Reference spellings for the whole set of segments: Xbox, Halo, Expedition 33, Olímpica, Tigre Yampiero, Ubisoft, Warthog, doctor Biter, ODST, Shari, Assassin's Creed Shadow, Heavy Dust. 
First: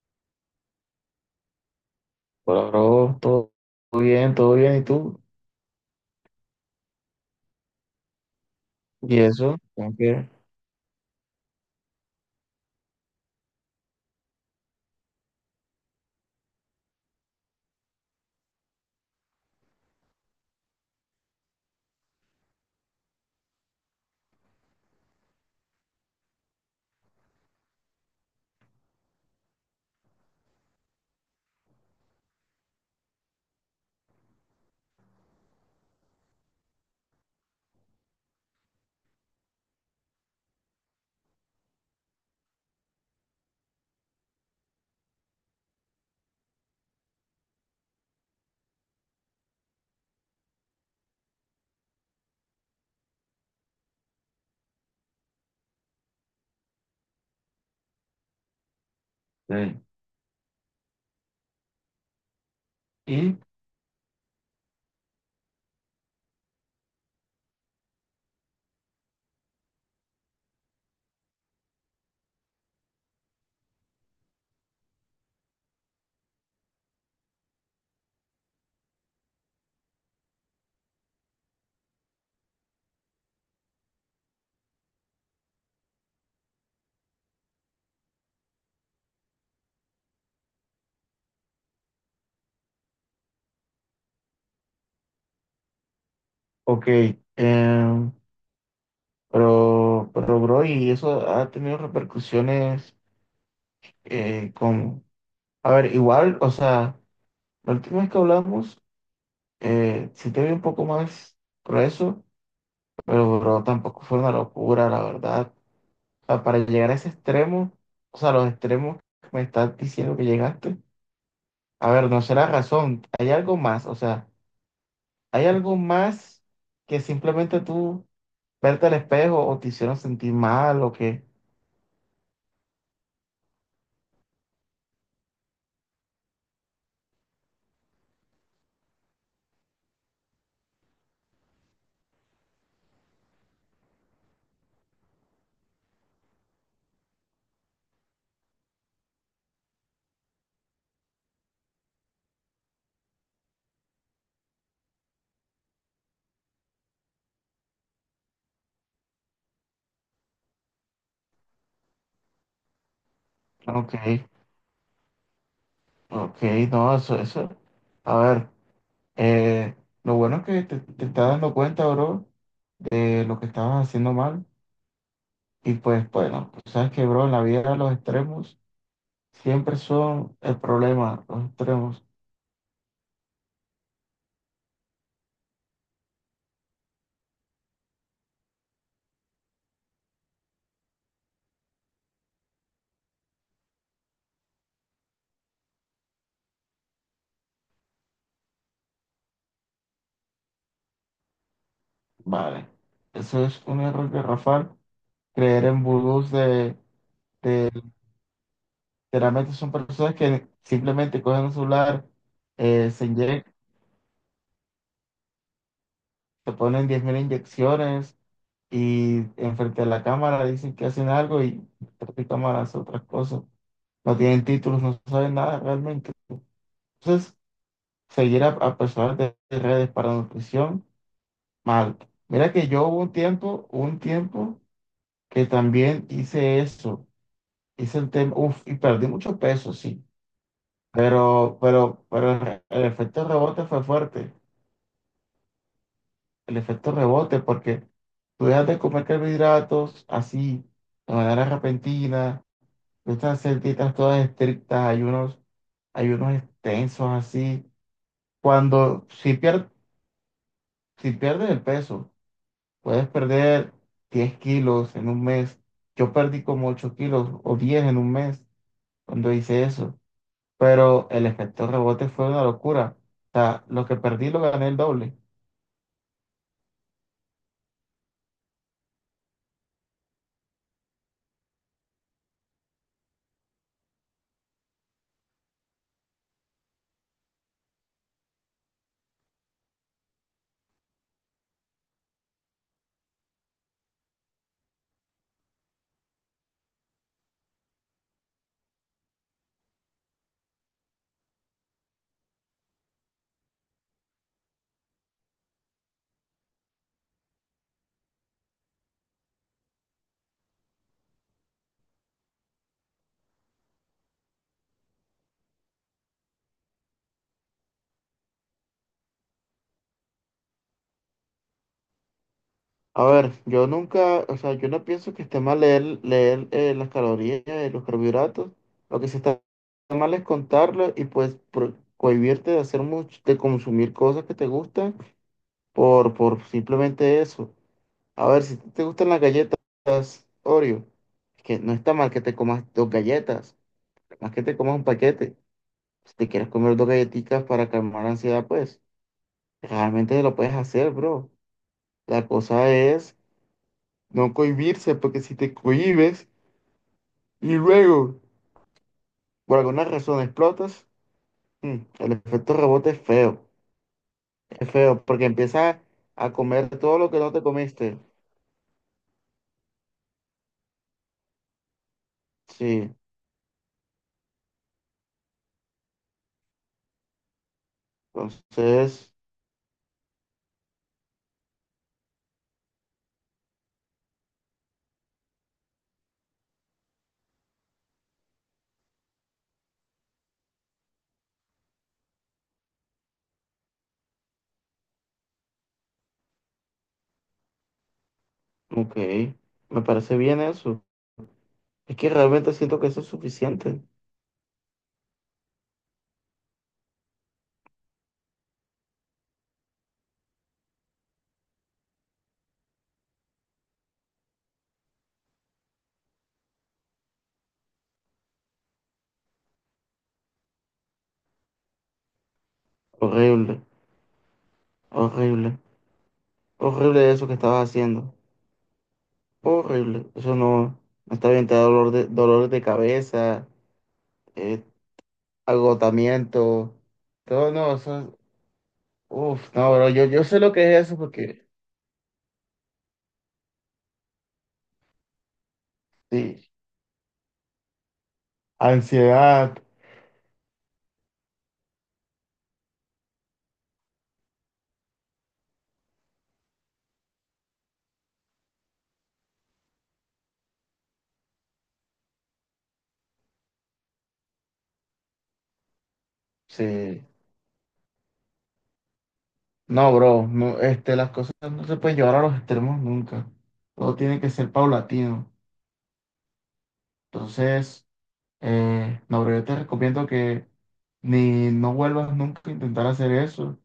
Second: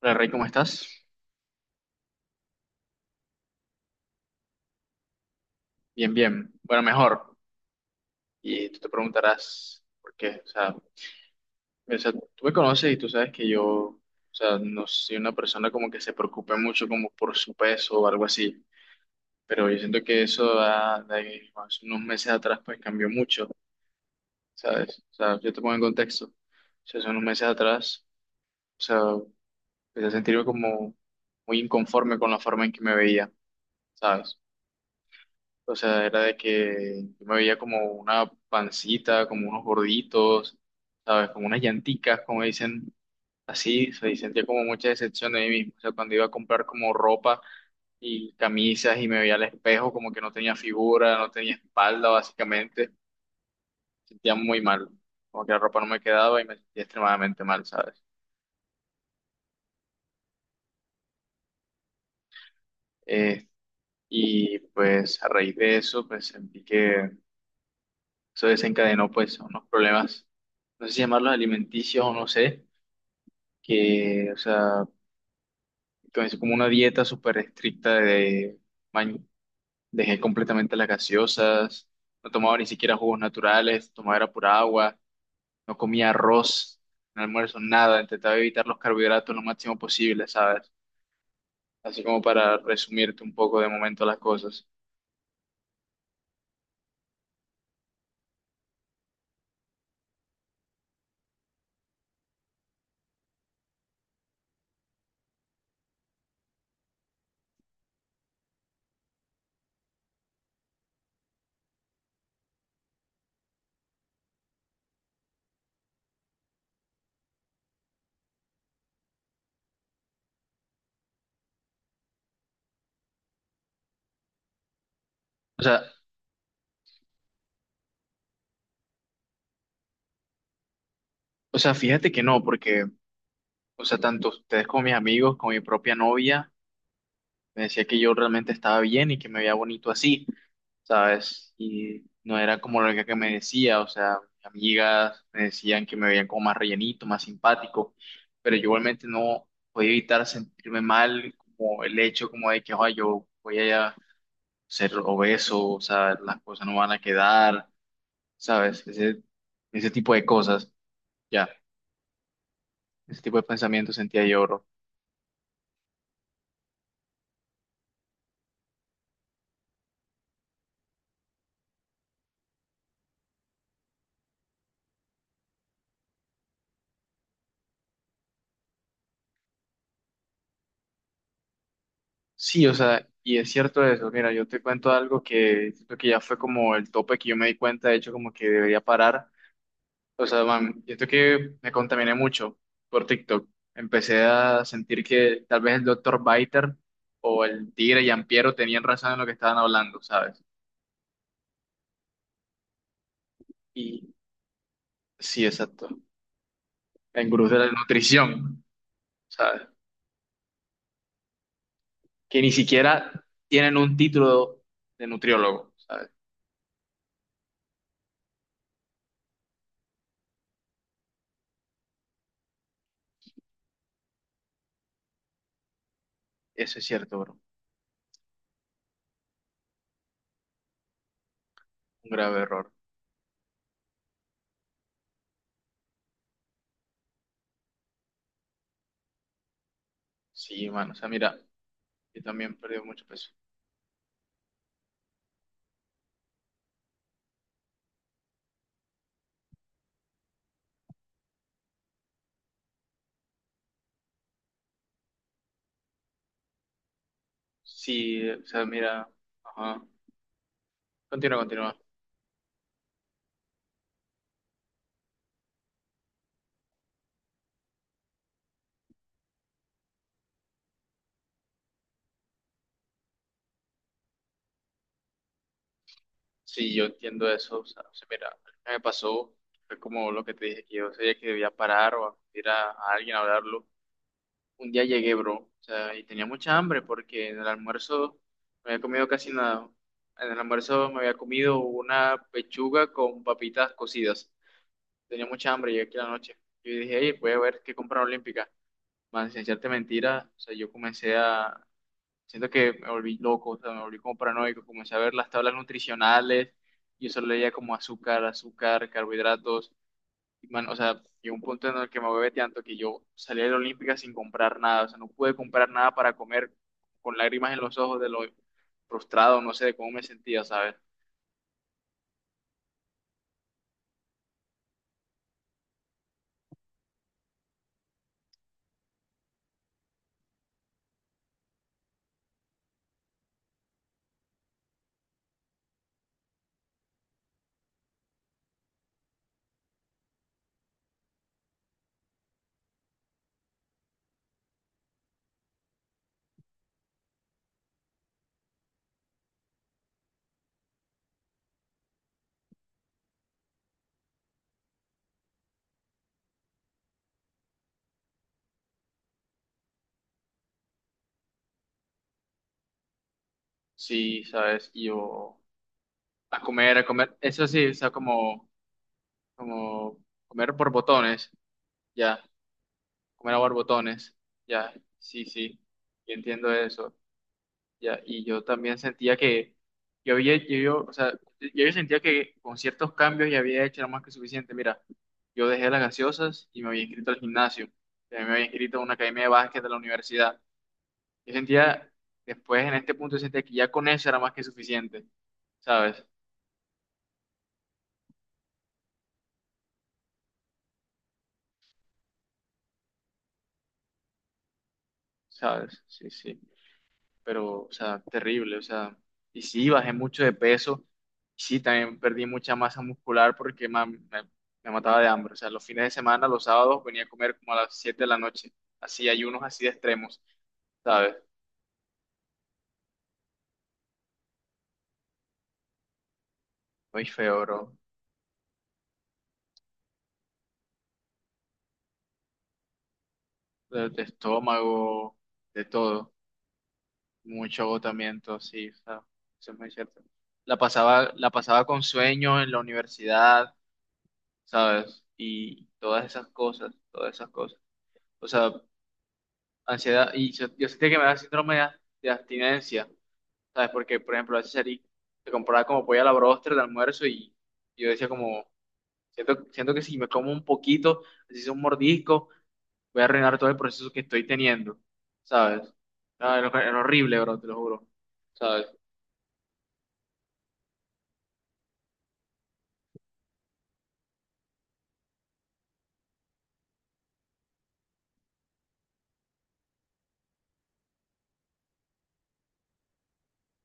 Hola Rey, ¿cómo estás? Hola, bro, todo bien, todo bien, ¿y tú? Bien, bien. Bueno, mejor. Y tú te ¿Y eso? preguntarás ¿Cómo por que? qué. O sea, tú me conoces y tú sabes que yo, o sea, no soy una persona como que se preocupe mucho como por su peso o algo así. Pero yo siento que eso de hace unos meses atrás pues cambió mucho, ¿sabes? O sea, yo te pongo en contexto. O sea, hace unos meses atrás, o sea, empecé a sentirme como muy inconforme con la forma en que me veía, ¿sabes? O sea, era de que yo me veía como una pancita, como unos gorditos, ¿sabes? Como unas llanticas, como dicen así. O sea, y sentía como mucha decepción de mí mismo. O sea, cuando iba a comprar como ropa y camisas y me veía al espejo, como que no tenía figura, no tenía espalda, básicamente. Sentía muy mal. Como que la ropa no me quedaba y me sentía extremadamente mal, ¿sabes? Sí. ¿Y? Eh, y pues a raíz de eso, pues sentí que eso desencadenó pues unos problemas, no sé si llamarlos alimenticios o no sé que, o sea, es como una dieta súper estricta de, man- dejé completamente las gaseosas, no tomaba ni siquiera jugos naturales, tomaba era pura agua, no comía arroz, no almuerzo, nada, intentaba evitar los carbohidratos lo máximo posible, ¿sabes? Así como para resumirte un poco de momento las cosas. Ok, em, pero, bro, ¿y eso ha tenido repercusiones con... A ver, igual, o sea, la última vez que hablamos, sí te vi un poco más grueso, pero, bro, tampoco fue una locura, la verdad. O sea, para llegar a ese extremo, o sea, los extremos que me estás diciendo que llegaste, a ver, no será razón, hay algo más, o sea... ¿Hay O algo sea, más que simplemente tú verte al espejo o te hicieron sentir mal o qué? o sea, fíjate que no, porque, o sea, tanto ustedes como mis amigos, como mi propia novia, me decía que yo realmente estaba bien y que me veía bonito así, ¿sabes? Y no era como lo que me decía, o sea, mis amigas me decían que me veían como más rellenito, más simpático, pero yo igualmente no podía evitar sentirme mal, como el hecho como de que, "Ay, yo voy a ser obeso, o sea, las cosas no van a quedar, ¿sabes? Ese tipo de cosas, ya, ese tipo de Ok, pensamientos sentía yo, bro. ok, no, eso, a ver, eh, lo bueno es que te estás dando cuenta, bro, de lo que estabas haciendo mal. Y pues bueno, tú sabes que, bro, en la vida los extremos siempre son el problema, los extremos. Sí, o sea, y es cierto eso. Mira, yo te cuento algo que siento que ya fue como el tope que yo me di cuenta, de hecho, como que debería parar. O sea, man, siento que me contaminé mucho por TikTok. Empecé a sentir que tal vez el doctor Biter o el Tigre Yampiero tenían razón en lo que estaban hablando, ¿sabes? Vale, eso es un error Y garrafal, sí, creer en exacto. vudús de... En gurús de la nutrición, Generalmente ¿sabes? son personas que simplemente cogen un celular, Que ni se siquiera inyectan, tienen un título de nutriólogo, ¿sabes? se ponen 10,000 inyecciones y enfrente de la cámara dicen que hacen algo y detrás de cámara hacen otras cosas. No tienen títulos, no saben nada realmente. Eso es cierto, Entonces, bro. seguir a personas de redes para nutrición, mal. Un grave Mira que error. yo hubo un tiempo que también hice eso. Hice el tema, uf, y perdí mucho peso, sí. Sí, mano. O sea, mira. Pero, pero, Yo pero el, también perdí el mucho efecto peso. rebote fue fuerte. El efecto rebote, porque tú dejas de comer carbohidratos así, de manera repentina, tú estás a hacer dietas todas estrictas, ayunos, ayunos extensos así. Sí, o sea, Cuando, mira, ajá. si Continúa, pierdes el continúa. peso, puedes perder 10 kilos en 1 mes. Yo perdí como 8 kilos o 10 en 1 mes cuando hice eso, pero el efecto rebote fue una locura. O sea, lo que perdí lo gané el doble. Sí, yo entiendo eso. O sea, mira, lo que me pasó fue como lo que te dije, que yo sabía que debía parar o acudir a alguien a hablarlo. Un día llegué, bro, o sea, y tenía mucha hambre porque en el almuerzo me había comido casi nada. En el almuerzo me había comido una pechuga con papitas cocidas. Tenía mucha hambre, llegué aquí a la noche. Yo dije, hey, voy a ver qué compra Olímpica. Man, sin echarte mentira, o sea, yo comencé a. Siento que me volví loco, o sea, me volví como paranoico, comencé a ver las tablas nutricionales, y eso solo leía como azúcar, azúcar, carbohidratos, y man, o sea, llegó un punto en el que me bebé tanto que yo salí de la Olímpica sin comprar nada, o sea, no pude comprar nada para comer con lágrimas en los ojos de lo frustrado, no sé, de cómo me sentía, ¿sabes? A ver, yo nunca, o sea, yo no pienso que esté mal leer, leer las calorías y los carbohidratos. Lo que sí está mal es contarlo y pues cohibirte de hacer mucho, de consumir cosas que te gustan por simplemente eso. A ver, si te gustan las galletas Oreo, que no está mal que te comas dos galletas, más que te comas un paquete. Si te quieres comer dos galletitas para calmar la ansiedad, pues realmente lo puedes hacer, bro. La cosa es no cohibirse, porque si te cohibes y luego por alguna razón explotas, el efecto rebote es feo. Sí, Es ¿sabes? Y feo, porque yo empiezas a comer a todo lo comer, que no te eso sí, o sea, comiste. como, como comer por botones, ya, Sí, comer a borbotones, ya, sí, sí, yo entiendo eso. Ya, y yo también entonces, sentía que yo había, yo, yo sentía que con ciertos cambios ya había hecho era más que suficiente. Mira, yo dejé las gaseosas y me había inscrito al gimnasio, también me había inscrito a una academia de básquet de la universidad. Yo sentía, después en este punto, yo sentía que ya con eso era más que suficiente, ¿sabes? ok, me parece bien eso. Es que realmente siento que eso es suficiente. ¿Sabes? Sí, sí. Pero, o sea, terrible, o sea, y sí, bajé mucho de peso, y sí, también perdí mucha masa muscular porque me mataba de hambre, o sea, los fines de semana, los sábados, venía a comer como a las 7 de la noche, así, ayunos así de extremos, ¿sabes? Horrible, horrible, Muy horrible eso que feo, estabas bro, haciendo. Horrible, eso no, no está bien, te da dolor de, dolores de cabeza, de eh, estómago, de todo, agotamiento. Todo mucho no, eso, agotamiento, sí, o sea, uf, eso es no, muy bro, cierto. yo sé lo que es eso La porque, pasaba con sueño en la universidad, ¿sabes? Y todas esas sí, cosas, todas esas cosas. O sea, ansiedad, ansiedad, y yo sentía que me daba síndrome de abstinencia, ¿sabes? Porque, por ejemplo, a veces salí, me compraba como pollo a la bróster de almuerzo y yo decía como, siento, siento que si me como un poquito, así sea un mordisco, voy a arruinar todo el proceso que estoy teniendo, ¿sabes? Era sí. horrible, bro, te lo juro, ¿sabes? No, bro, no, este, las cosas no se pueden llevar a los extremos nunca. Todo tiene que ser paulatino. Entonces, no, bro, yo te recomiendo que ni no vuelvas nunca a intentar hacer eso.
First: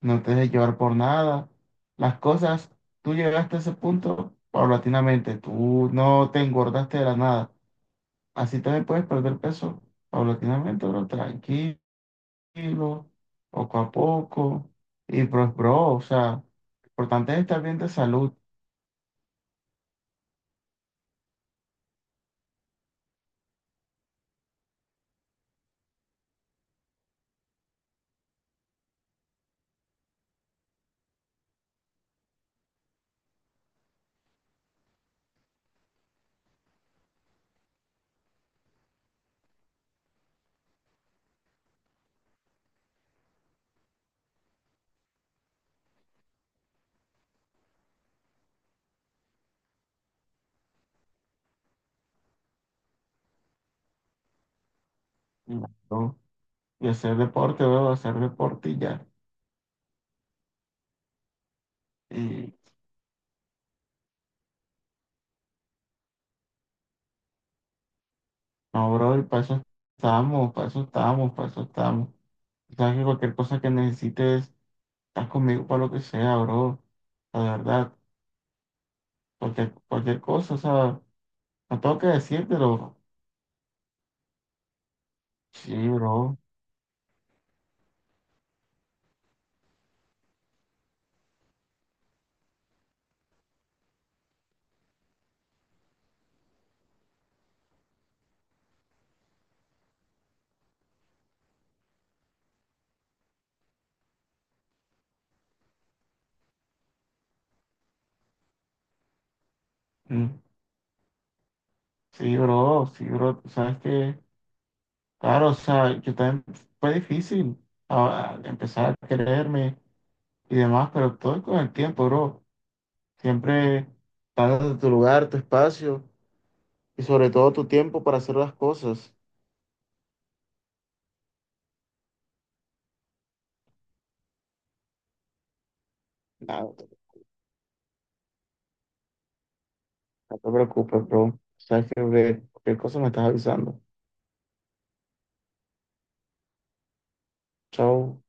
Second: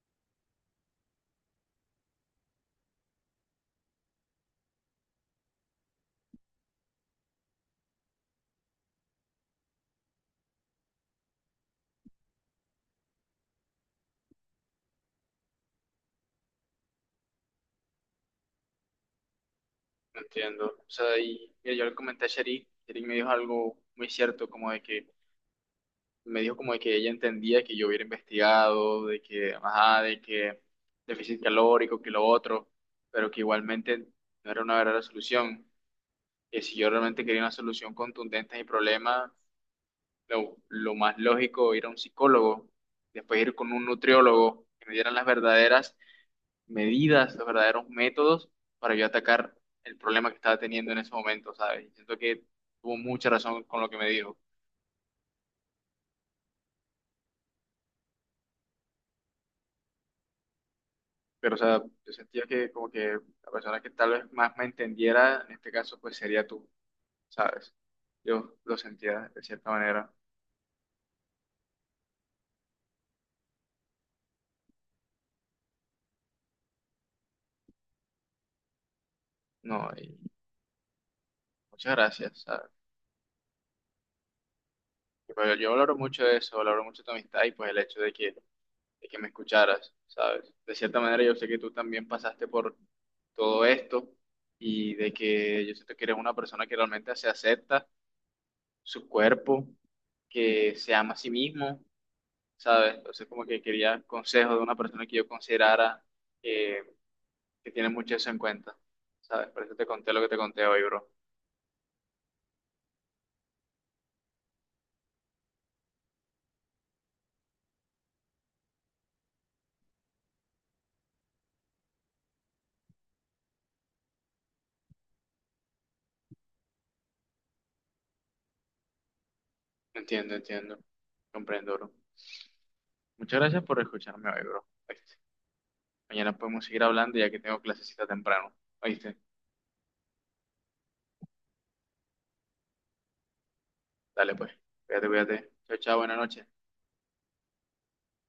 No te dejes llevar por nada. Las cosas, tú llegaste a ese punto paulatinamente. Tú no te engordaste de la nada. Así también puedes perder peso paulatinamente, bro, tranquilo tranquilo, poco a poco. Y pues, bro, o sea, lo importante es estar bien de salud, No entiendo. O sea, y yo le comenté a Shari, Shari me dijo algo muy cierto, como de que me dijo como de que ella entendía que yo hubiera investigado, de que, ajá, de que déficit calórico, que lo otro, pero que igualmente no era una verdadera solución. Que si yo realmente quería una solución contundente a mi problema, lo más lógico ir a un psicólogo, después ir con un nutriólogo, que me dieran las verdaderas medidas, los verdaderos métodos para yo atacar el problema que estaba teniendo en ese momento, ¿sabes? Y siento que tuvo mucha razón con lo que me dijo. y ¿no? Y hacer deporte, bro, hacer deporte y ya. Pero, o sea, yo sentía Y que como que la persona que tal vez más me entendiera, en este caso, pues sería tú, ¿sabes? Yo lo no, bro, y sentía para de eso cierta manera. estamos, para eso estamos, para eso estamos. O sea, que cualquier cosa que necesites, estás conmigo para lo que sea, bro. La verdad, cualquier, No, y cualquier cosa, o sea, no muchas tengo que gracias, ¿sabes? decírtelo. Pero yo Sí, valoro mucho bro. eso, valoro mucho tu amistad y pues el hecho de que me escucharas, ¿sabes? De cierta manera yo sé que tú también pasaste por todo esto y de que yo siento que eres una persona que realmente se acepta su cuerpo, que se ama a sí mismo, ¿sabes? Entonces, como que quería consejos de una persona que yo considerara eh, que tiene mucho eso en cuenta, ¿sabes? Por eso te conté lo que te Mm. conté hoy, bro. Sí, bro, sí, bro. Tú sabes que. Claro, o sea, yo también fue difícil empezar a quererme y demás, pero todo es con el tiempo, bro. Siempre dándote tu lugar, tu espacio y sobre todo tu tiempo para hacer las cosas. Entiendo, entiendo. Comprendo, bro. Muchas gracias por escucharme hoy, bro. ¿Oíste? Mañana Nada, podemos no seguir te hablando ya que tengo clasecita temprano. ¿Oíste? no preocupes, bro. Sabes que cualquier cosa me estás avisando. Dale, pues. Cuídate, cuídate. Chao, chao, buena noche. Chao.